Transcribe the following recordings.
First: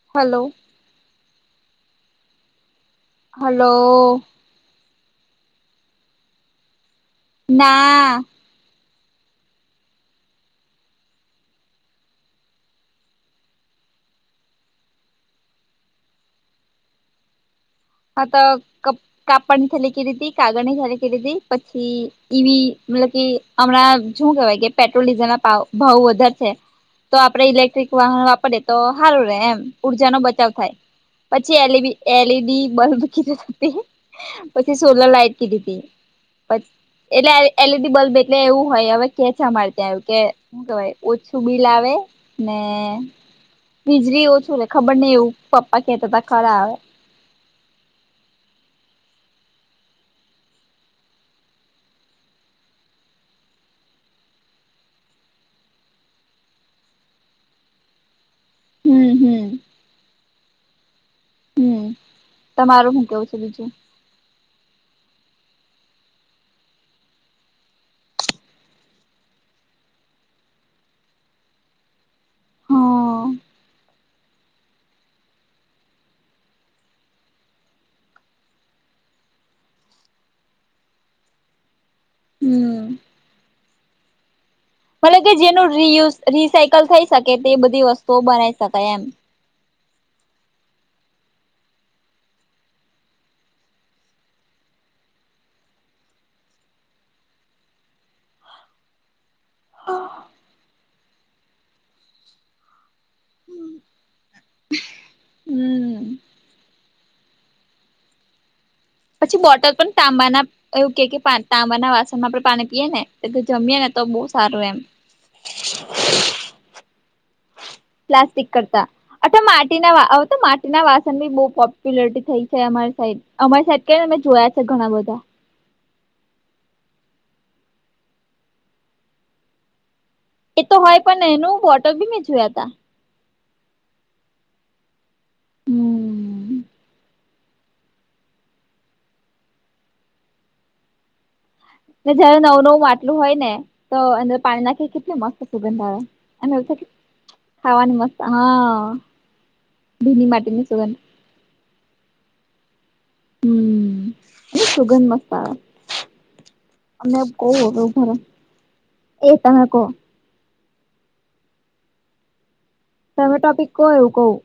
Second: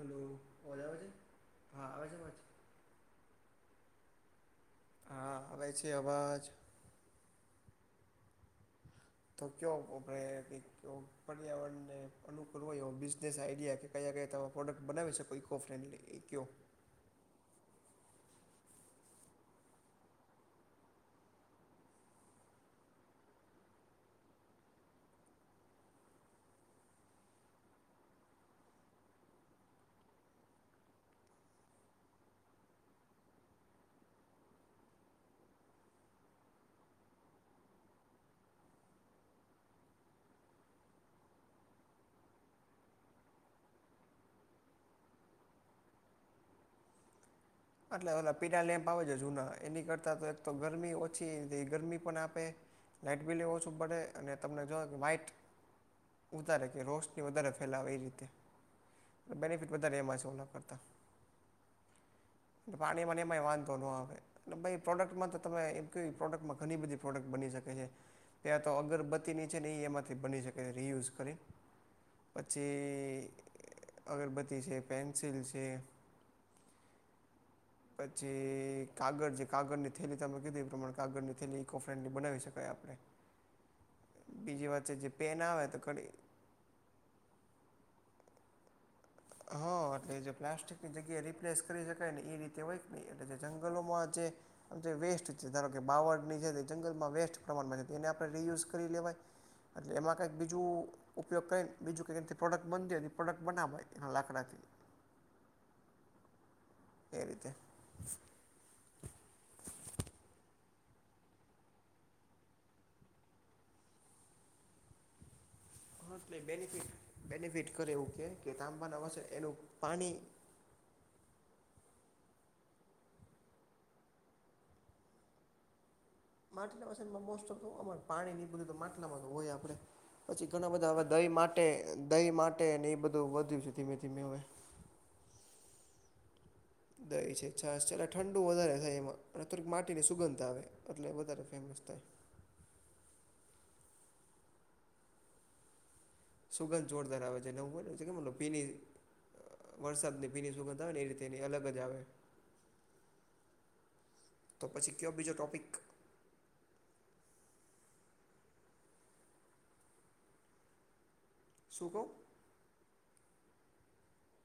Hello ઓલા આવે છે હા આવે છે વા છે. હલો- - હા આવે છે આવાજ? ના. તો કયો આપે ક પર્યાવરણને અનુકરવ એવ બિઝનેસ આઈડિયા કે- - કયા ગકયા પ્રોડક્ટ બનાવી શકો ઇકો ફ્રેન્ડલી ઇ કેવો? હા તો ક કાપડ ની થેકીીધી કાગળ ની થેલેકીધી પછી- - એવી મતલબ કે હમણાં શું કેહેવાય કે પેટ્રોલ ડીઝલ ના ભાવ વધારે છે. તો આપડે ઇલેક્ટ્રિક વાહન વાપરીએ તો સારું ર એમ ઉઊર્જા નો બચાવ થાય. પછી એલઈડી એલઈડી- - બલ્બ કીધું પછી સોલર લાઈટ કીધી હતી પી- - એટલે એલઈડી બલ્બ એટલે એવું હોય હવે કે છે મળરે ત્યાં આવ કે- - શું કેવાય ઓછું બિલ આવે ને- - વીજળી ઓછું લે ખબર નહ એવું પપ્પા કતા હતા ખરા અવે- - એટલે એ પીડા લેમ્પ આવે છે જુના એની કરતાં તો એક તો ગરમી ઓછી ગરમી પણ આપે- - લાઈઇટ બિલ એ ઓછું પડે અને તમને જો કે વાાઈટ- - વધારે કે રોશની વધારે ફેલાવે એ રીતે હમ હમ બેનિફિટ વધારે એમાં છે એના કરતાં- - હમ્મ. એ પાણી મનેમાં વાંધો ન આવે. અને ભાઈ પ્રોડક્ટમાં તો તમે એમ કહ્યું એ પ્રોડક્ટમાં ઘણી બધી પ્રોડક્ટ બની શકે છે. ત્યાં તો અગરબત્તીની છે ને એમાંથી બની શકે રિયુઝ કરી. હા પછી અગરબત્તી છે પેન્સિલ છે. પછી કાગળ જે કાગળની થેલી તમે કીધી એ પ્રમાણે કાગળની થેલી ઇકો ફ્રેન્ડલી બનાવી શકાય હમ આપણે. બીજી વાત- - મતલબ કે જેનું રીયુઝ રીસાયકલ થઈ શકે તે બધી વસ્તુઓ બનાવી શકાય એમ. હા એટલે જે પ્લાસ્ટિકની જગ્યાએ રિપ્લેસ કરી શકાય ને એ રીતે હોયક નહીં એટલે જે જંગલોમાં જે- - આ જે વેસ્ટ છે ધારો કે બાવરની છે જંગલમાં વેસ્ટ પ્રમાણમાં છે એને આપણે રિયુઝ કરી લેવાય- - એટલે એમાં કંઈક બીજું ઉપયોગ કરીને બીજું કઈક પ્રોડક્ટ બનતી હોઈ અને પ્રોડક્ટ બનાવાય. લાકડાથી હમ એ રીતે. પછી બોટલ પણ તાંબાના- - એવું કે તાંબા ના વાસણમાં આપણે પાણી પીએ ને જમીએે ને તો બહુ સારું એમ. હા એટલે બેનિફિટ બેનિફિટ કરે એવું કે પ્લાસ્ટિક કે તાંબાના વશે એનું પાણી- - ના વાસન બી બહુ પોપ્યુલરટી થઈ છે અમારી સાઈડ અમારી સાઈડ કને અમે જોયા છે ઘણા બધા- - માટલા વસનમાં મોસ્ટ ઓફ અમા પાણી બધું તો માટલામાં તો હોય આપડે. પછી એ ઘણા તો બધા હોય હવે પણ દહીં એનું માટે બોટલ બી મેં દહીં જોયા તા માટે અને એ બધું વધ્યું છે ધીમે ધીમે હવે. હમ્મ. દય છે છાસ છે ઠંડુ વધારે થાય એમાં થોડીક માટી ની સુગંધ આવે એટલે વધારે- - જયારે નવું નવું માટલું હોય ને તો અંદર પાણી નાખી કેટલી મસ્ત સુગંધ આવે. અને એવું સુગંધ થાય જોરદાર આવે છે અનેને હું બ ખાવાની કે મસ્ત મતલ પીની હા ભીની વરસાદની પીની માટીની સુગંધ આવે ને એ રીતે. તેની અલગ જ આવે. હમ્મ તો પછી સુગંધ કયો મસ્ત બીજો આવે. ટોપિક અને [unintelligible] એ તમે કહો. શુ‌ કો? ફ ટોપિક ક કો એવું કવું.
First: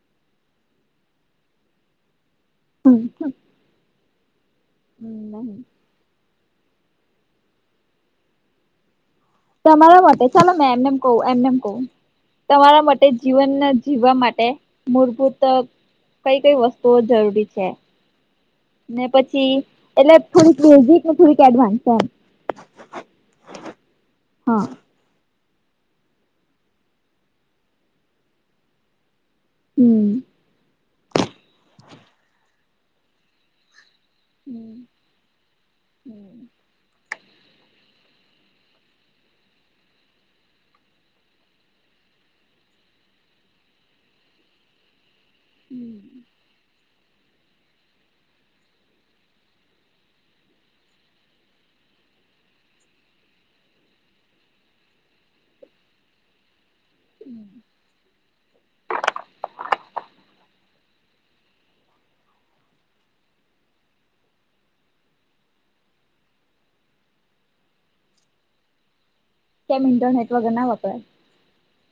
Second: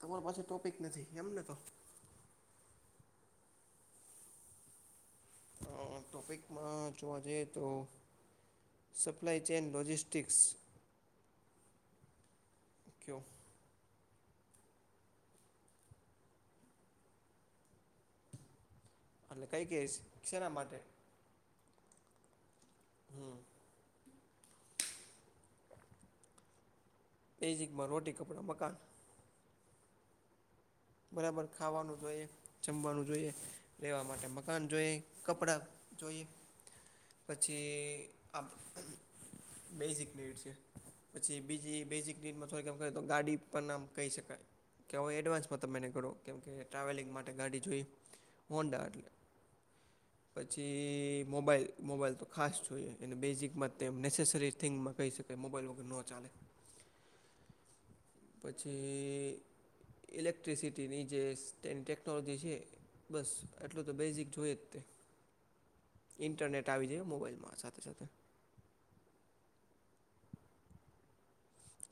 તમારો પાસે ટોપિક નથી એમને તો- [unintelligible] [inaudible] ટોપિકમાં જોવા જઈએ તો. સપ્લાય છે. તમારા માટે ચાલો મેં એમનેમ કહું એમનેમ કહું તમારા માટે કયો જીવન જીવવા માટે મૂળભૂત કઈ કઈ વસ્તુઓ જરૂરી છે. ને એટલે પછી કઈ કઈ એટલે શેના થોડીક માટે બેઝિક ને થોડીક એડવાન્સ એમ. હમ હ એજમાં રોટી કપડાં મકાન હમ્મ બરાબર ખાવાનું જોઈએ જમવાનું જોઈએ રહેેવા માટે હમ મકાન જોઈ કપડા જોઈએ હમ પછી. બેઝિક નિડ છે. પછી બીજી બેસિક નીડ માં થોડક તો ગાડી પણ નામ કહી શકાય કે એડવાન્સ છ તમેને ઘણો કેમકે ટ્રાવેલિંગ માટે ગાડી જોઈ હોંડા એટલે. [inaudible] પછી મોબાઈલ મોબાઈલ તો ખાસ જોઈએ એ બેઝિકમાં તેમ નેસેસરી થિંગમાં કહી શક એ મોબાઈલ વગર નનો ચાલે. [inaudible] પછી ઇલેક્ટ્રિસિટીની જે ટેકનોલોજી છે. બસ એટલું તો બેઝિક જોય જ ને ઇન્ટરનેટ આવી જ મોબાઈલમાં સાથે સાથે કેમ ઇન્ટરનેટ વગર ના વાપરા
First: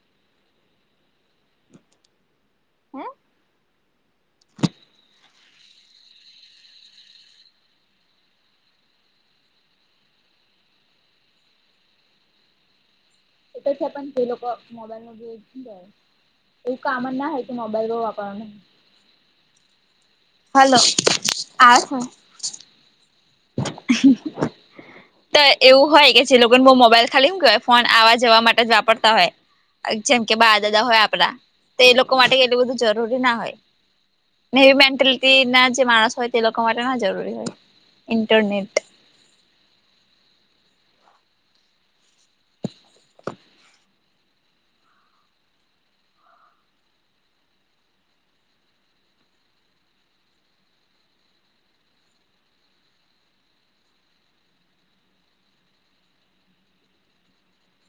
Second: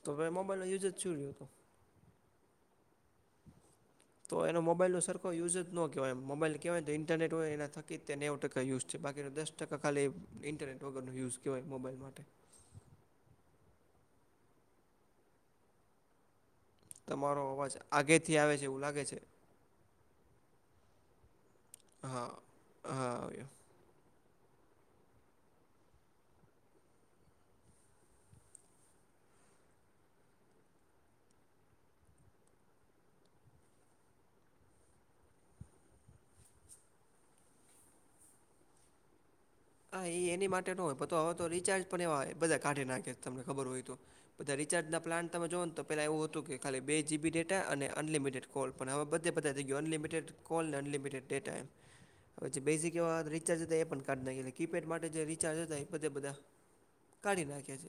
તો હવે મોબાઈલ નો યુઝ જ શુ રહ્યો [inaudible] તો એનો મોબાઈલનો સરખો યુઝ જ ન કહેવાય એમ મોબાઈલ કેહેવાય તો ઇન્ટરનેટ હોય એના થકી જ તે નેવ ટકા યુઝ છે બાકીનો દસ ટકાકાાલે ઇન્ટરનેટ વગરનો યુઝ કહેવાય મોબાઈલ માટે. એ તો છે પણ એ લોકો મોબાઈલ નો એવું કામન ના હ કે મોબાઈલ ભ વાપરનું. ઓલા ગે છે. હાલો આ હ હા [inaudible] [inaudible] તો એવું હોય કે જે લોકોને બહ મોબાઈલ ખાલી ક હોય ફોન આવા જવા માટે જ વાપરતા હોય. જેમ કે બાર દાદા હોય આપડા તો એ લોકો માટે એટલું બધું જરૂરી ના હોય. નેવી મેન્ટેલિટી ના જે માણસ હોય તે લોકો માટે ના જરૂરી હોય. ઇન્ટરનેટ. હા એ એની માટે ન હોય હવે તો રિચાર્જ પણ એવાય બધા કાઢી નાખે તમને ખબર હોય તો બધા રિચાર્જના પ્લાનમે જોઓને પહેલા એવું હતું કે ખાલી બે જીબી ડેટા અને અનલિમિટેડ. કોલ પણ હવે બધે બધા થ ગયો અનલિમિટેડ કોલને અનલિમિટેડ ડેટા એમ. પછી બેસિક એવા રિચાર્જ એ પણ કઢ ના કીપેડ માટે જે રિચાર્જ હતા એ બધે બધા કાઢી નાખ્યા છે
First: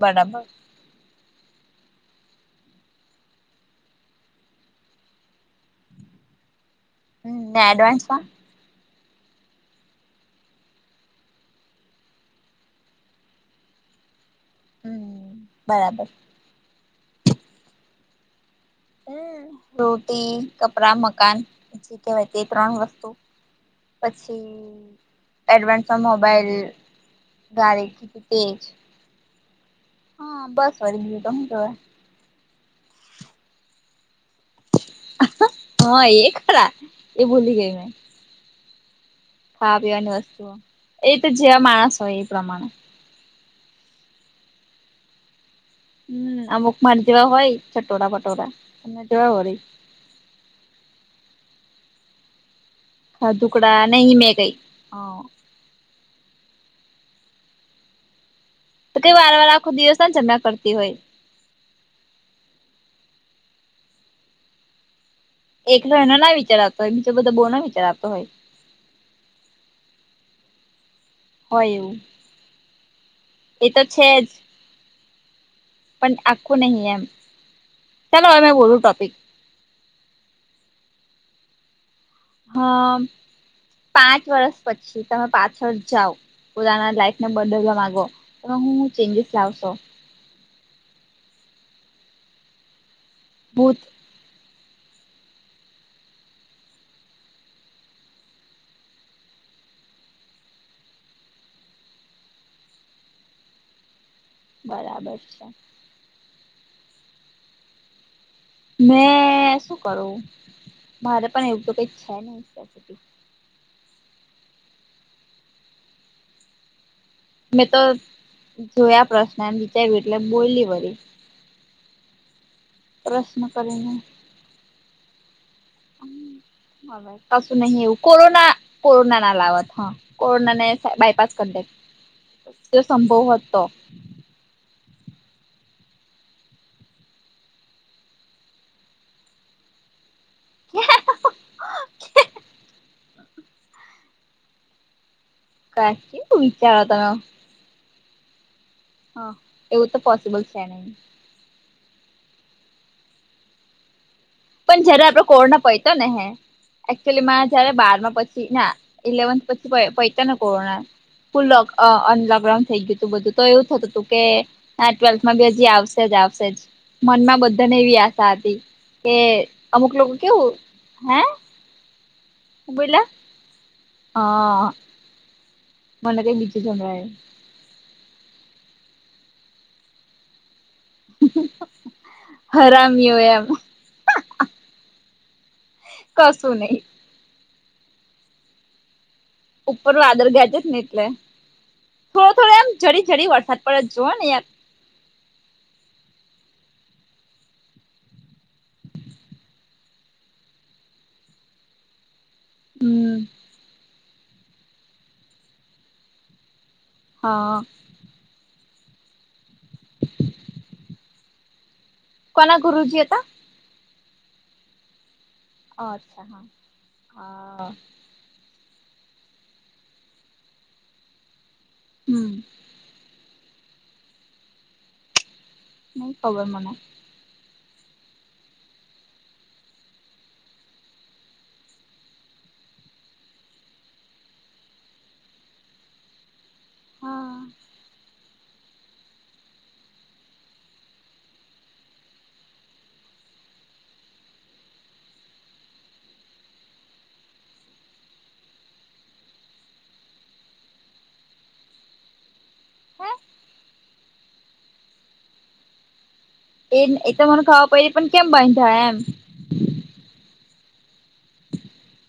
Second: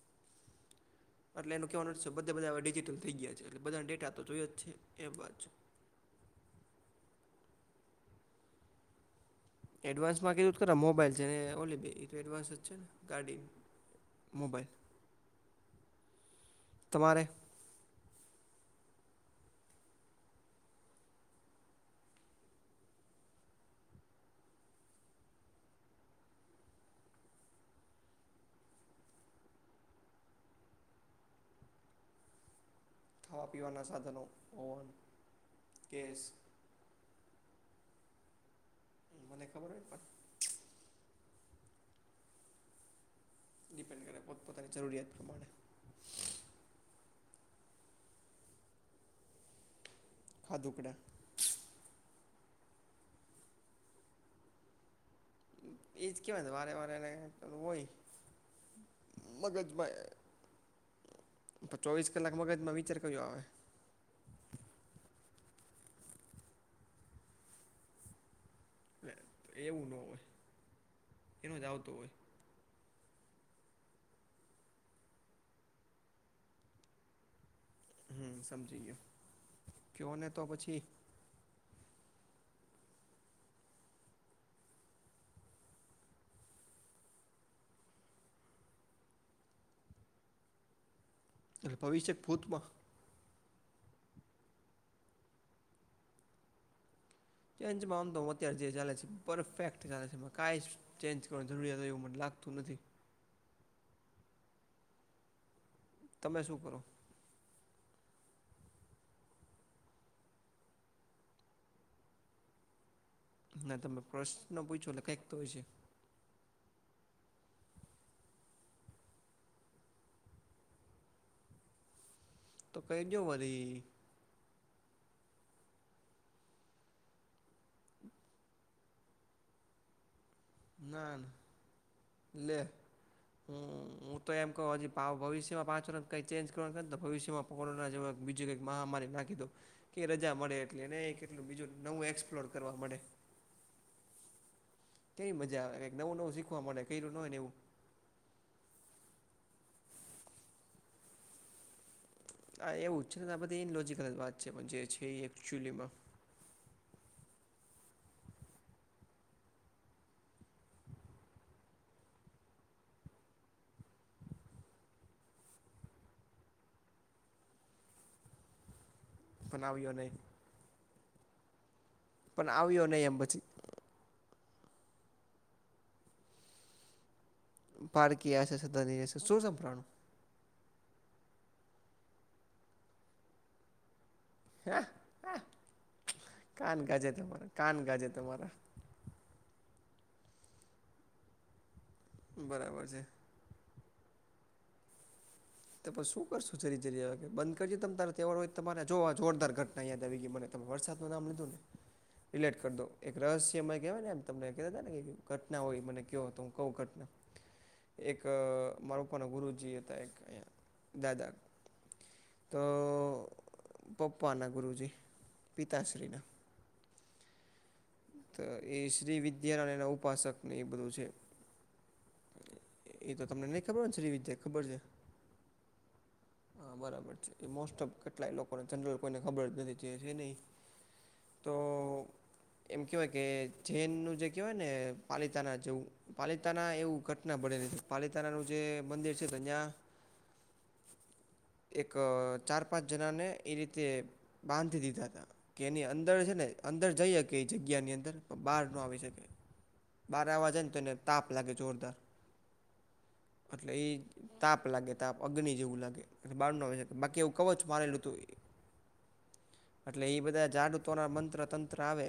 બરાબર. એટલે એનું કહેવાનું છે બધા બધા ડિજિટલ થઈ ગયા છે એટલે બધાના ડેટા તો જોયો જ છે એ વાત છે ને એડવાન્સમાં એડવાન્સ માં કીધું તો ખરા મોબાઈલ છે ને ઓલીબે તો એડવાન્સ જ છે ને ગાડી મોબાઈલ હમ્મ બરાબર તમારે રોટી કપડા મકાન પછી કહેવાય તે ત્રણ વસ્તુ પછી એડવાન્સમાં મોબાઈલ દ્વારે તેજ હા બસ વળી બીજું હુ કહેવાય ખાવા પીવાના સાધનો ઓવન હા ગેસ એ ખરા એ ભૂલી ગઈ મે મને ખબર ખાવા હોય પણ પીવાની વસ્તુઓ એ તો જેવા માણસ હોય એ પ્રમાણે. ડિપેન્ડ કરે પોતપોતાની જરૂરિયાત પ્રમાણે. હમ્મ અમુક માર જેવા હોય ચટોરા પટોરા તેવા હો ખાધું કડા. હા ટુકડા નહીં મેલી. એજ કેમય વારે વાને વહી તો કઈ વાર વાર આખો દિવસ ઝગડા કરતી હોય. તો ચોવીસ કલાક મગજમાં વિચાર કર્યો આવે. એકલો એનો ના વિચાર આવતો હોય બીજો બધા બહુ ના વિચાર આવતો હોય. એવું ના હોય. એનો જ હોય આવતો એવું એ તો છે જ. પણ આખવું નહી એમ. ચાલો હમ્મ હવે મેં બોલું સમજી ગયો ટોપિક કયો ને તો પછી. હા પાંચ વર્ષ પછી તમે પાછળ જાવ પોતાના લાઈફને બદલવા માગો તો હું ચેન્જીસ લાવશો એટલે ભવિષ્ય ભૂત. ભૂત. ચેન્જમાં આમ તો હું અત્યારે જે ચાલે છે પરફેક્ટ ચાલે છે કાઈ ચેન્જ કરવાની જરૂરિયાત હોય એવું મને લાગતું નથી બરાબર છે. તમે શું કરો? મેં શું કરું મારે પણ એવું તો કઈ છે નહી. ના તમે પ્રશ્ન પૂછો કઈક તો હોય છે. મેં તો જોયા પ્રશ્નને વિચાર્યું એટલે બોલી વળી કઈ દીયો પ્રશ્ન વરી. કરીને કશુ નહી એવું કોરોના કોરોના ના લાવત કોરોના ને ના ના બાયપાસ કરદે. લે હમ્મ હું તો એમ કવ હજી ભાવ ભવિષ્યમાં પાચ વર્ષ કઈ ચેન્જ કરવા તો ભવિષ્યમાં કોરોના જે બીજું કઈક મહામારી ના. કી કે રજા મળે એટલેને કેટલું બીજું નવું એક્સપ્લોર કરવા મળે. કેવી મજા આવે નવું નવું કેવું શીખવા વિચારો મળે તમે કર્યું ન હોય ને એવું. હા એવું તો પોસિબલ છે નહી. આ એવું જ છે ને આ બધી ઇનલોજીકલ વાત છે જે પણ છે જયારે આપડે એ કોરોના એકચ્યુઅલીમાં પઈતો ને હે. એકચુલી મા જયારે બારમાં પછી ના ઇલેવન્થ પછી પૈતો ને કોરોના. ફુલ લોક અનલોકડાઉન થઈ ગયું તું બધું તો એવું થતું હતું કે ટ્વેલ્થ બી હજી આવશે જ આવશે જ મન માં બધાને એવી આશા હતી કે પણ અમુક આવ્યો નહીં લોકો કેવું હે. પણ આવ્યો નહી એમ પછી હા. મને કઈ નીચે [unintelligible] પાારકીશે છેધાદી શુંર પ્રાણું હરામિયો એમ. કશું [unintelligible] કાન નહી ગાજે તમારા કાન ગાજે તમારા ઉપર વાદળ ગાયજે ને એટલે થોડો થોડો એમ બરાબર છે જડી જડી વરસાદ પડે જુઓને યાર. તો પણ શું કરશું જરી જરી આવે બંધ કરી દયો તમ તારે તેવર હોય તમારે જોવો આ જોરદાર ઘટના યાદ આવી ગઈ મને તમે વરસાદનું નામ લીધું ને. [inaudible] ડિલેટ કર દવ એક હમ રહસ્ય એમ કહેવાય, ને એમ તમને કહેતા ને કે ઘટના હોય મને કહો તો હું કહું ઘટના હા. એક મારા પપ્પા ના ગુરુજી હતા, એક અહીંયા દાદા. કોના તો ગુરુજી હતા,? પપ્પાના ગુરુજી. પિતાશ્રીના અચ્છા, હા, હ. તો એ શ્રી વિદ્યાનાયના ઉપાસકને એ બધું છે. હમ એ તો તમને નહીં ખબર હોયને, શ્રી વિદ્યા ખબર છે. નહી ખબર મને હા, બરાબર છે. એ મોસ્ટ ઓફ કેટલાય લોકોને જનરલ કોઈને ખબર જ નથી, જે છે ને ઈ તો. એમ કહેવાય કે, જૈનનું જે કહેવાય ને, પાલીતાના જેવું. પાલીતાણા એવું હા ઘટના બનેલી હતી, પાલીતાણાનું જે મંદિર છે, તો ન્યાય. [unintelligible] એક ચાર-પાંચ જણાને, એ રીતે બાંધી દીધા હતા. કે એની અંદર છે ને, અંદર જઈ હકીકત કે, એ જગ્યાની અંદર પણ બહાર ન આવી શકે. બાર આવવા જાયને, તો એને તાપ લાગે, જોરદાર. હે. એટલે એ તાપ લાગે, તાપ અગ્નિ જેવું લાગે. બાર નો એ આવે એ બાકી તો એવું મને કવોચ ખબર મારે પડી પણ કેમ [unintelligible] એ બાંધ્યા એમ એટલે એ બધા જાડૂતોનાં મંત્ર તંત્ર આવે.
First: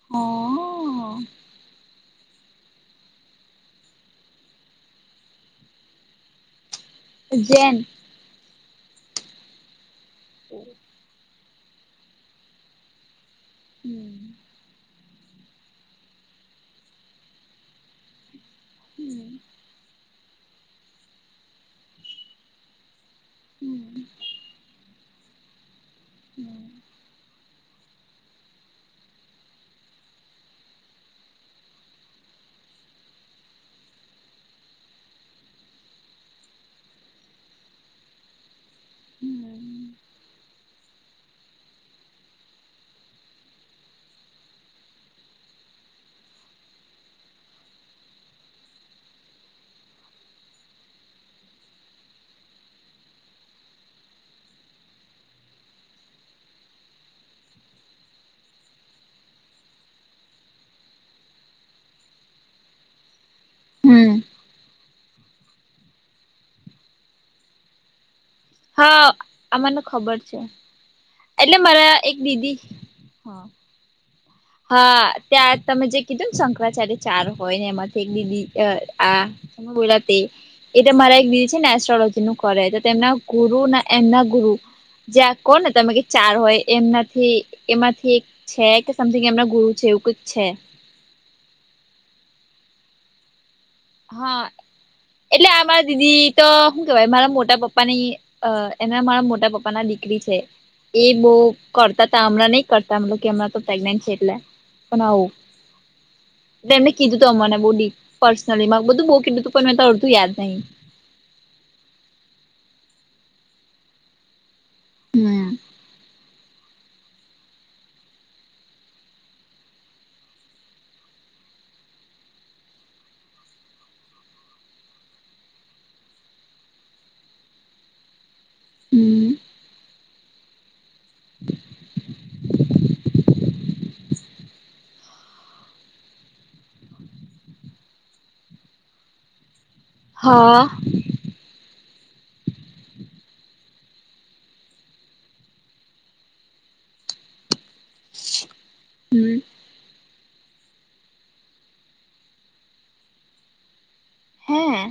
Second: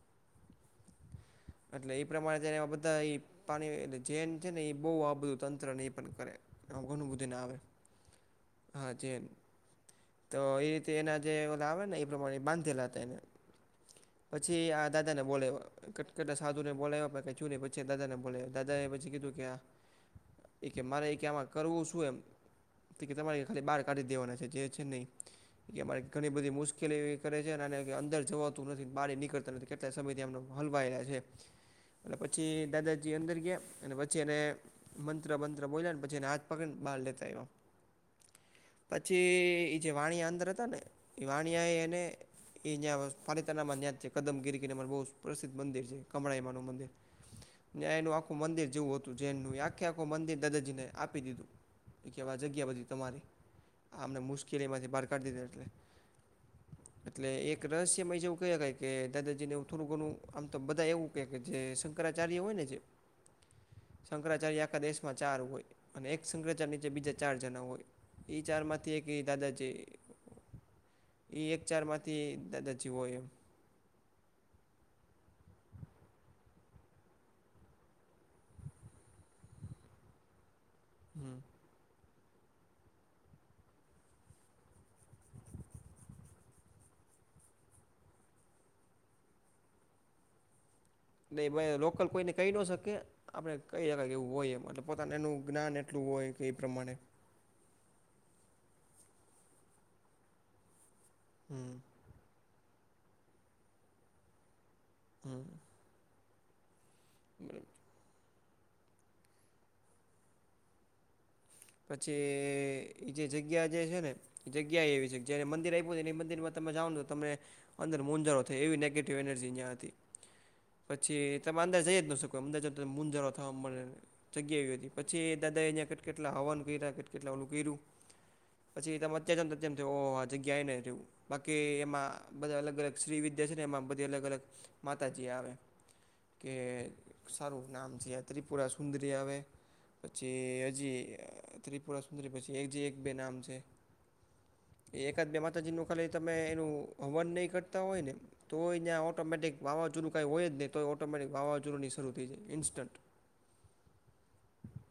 [unintelligible] એટલે એ પ્રમાણે જને એ બધા એ. જેન છે ને એ, બવ આ બધું તંત્ર ને પણ કરે, આવું ઘણું બધું. જૈન હા, જેન તો એ રીતે એના જે ઓલા આવેને. પ્રમાણે બાંધેલા હતા, એને [unintelligible] પછી આ દાદાને બોલ્યા, કટકટતા સાધુ ને બોલાવ્યા પણ કાંઈ થયું નહી, પછી દાદાને બોલ્યો, દાદા એ પછી કીધું કે આ. [unintelligible] એ કે, મારે એ કે, આમાં કરવું શું એમ. તે કે તમારે ખાલી બહાર હમ કાઢી દેવાના છે, જે છે ને, ઈ એમારે ઘણી બધી હમ મુશ્કેલી એવી કરે છે, અને અંદર જવાતું નથી, બાર નીકળતા નથી, કેટલા સમયથી હલવાયેલા છે. એટલે પછી દાદાજી અંદર ગયા, અને પછી એને મંત્ર બંત્ર બોલ્યા ને, પછી એને હાથ પકડીને, બહાર લેતા આઇવા. [unintelligible] પછી એ હમ જે વાણિયા અંદર હતા, ને એ વાણિયા એ એને એ. પાલીતાનામાં યાજ છે, કદમગીરી ગિરી માં બહુ પ્રસિદ્ધ મંદિર છે, કમળાઈમાં નું મંદિર. ન્યા એનું આખું મંદિર જેવું હતું, જૈન નું આખે આખું મંદિર દાદાજીને આપી દીધું. એ કે હવે આ જગ્યા બધી તમારી આ અમને મુશ્કેલીમાંથી બહાર કાઢી દીધો એટલે. એટલે એક રસ. જેવું ક કે દાદાજી ને થોડુ, આમ તો બધા એવું કે કે જે શંકરાચાર્ય હોય ને જે. [unintelligible] હમ શંકરાચાર્ય આખા દેશમાં ચાર હોય, અને એક શંકરાચાર્ય નીચે બીજા ચાર જણા હોય. એ ચારમાંતીએ હા કે આ દાદાજી. મને ખબર છે ઈ એટલે એક ચાર મારા એક માંથી દીદી દાદાજી હોય. એમ [unintelligible] હા, ત્યાં તમે જે કીધું ને, શંકરાચાર્ય ચાર હોય ને, એમાંથી એક દી. આ બોલાતી, એ તો મારા એક હમ દીદી છે ને, એસ્ટ્રોલોજી નું કરે તો તેમના. ગુરુ ના, એના ગુરુ. જ્યાં કોહો ને, તમે કે ચાર હોય, એમનાથી એમાંથી. છે કે, સમથિંગ એમના ગુરુ છે, એવું કે જ છે. નહીં લોકલ કોઈને કહી ન શકે. આપણે કહી શકાય કે એવું હા, હોય એમ એટલે પોતાને એનું એટલે જ્ઞાન આરા એટલું હોય દીદી કે તો એ શું પ્રમાણે કેવાય? મારા મોટા પપ્પા ની. અ એના મારા મોટા પપ્પા ના દીકરી છે, એ બહુ હમ કરતા શામળા નહી કરતા, મ કે હમણાં તો પ્રેગ્નેન્ટ છે એટલે, પણ આવું. હમ તેમને કીધું તું અમને બહુ ડી, પર્સનલી બહુ બધું બો કીધુંતું, પણ મેં અડધું યાદ નહીં. પછી એ જે જગ્યા જે છે ને, એ જગ્યા એવી છે, જ્યારે હમ મંદિર આપ્યું એ ને મંદિરમાં તમે જાઓને તો તમને અંદર મૂંઝારો થાય, એવી નેગેટિવ એનર્જી અહીંયા હતી. પછી તમે અંદર જઈયેન તો શકો અંદર જતો મૂનઝારો થવા મળેને. જગ્યા એવી હતી, પછી દાદા એ અહીંયા કટકટ કેટલા હવાન કર્યા, કેટ કેટલા ઓલું કર્યું, પછી તમ હમ વચ્ચે જાઓ ન તો જેમ તે ઓ જગ્યાએ નહિ રહેવું, બાકી એમાં બધા અલગ અલગ સ્ત્રી વિદ્યા છેને, એમાં બધી અલગ અલગ માતાજી આવે. કે સારું નામ છે, યાત્રિપુરા સુંદરી આવે. હા પછી હજી, અ ત્રિપુરા સુદરી પછી હજી એક બે નામ છે. એ એકાદ બે માતાજીનું ખાલી તમે એનું હવન નહીં કરતા હોય ને. તોય ત્યાં હમ ઓટોમેટિક વાવાઝોડું કંઈ હોય જ નહી, તોય ઓટોમેટિક વાવાઝોડુંની શરૂ થઈ જાય, ઇન્સ્ટન્ટ. હે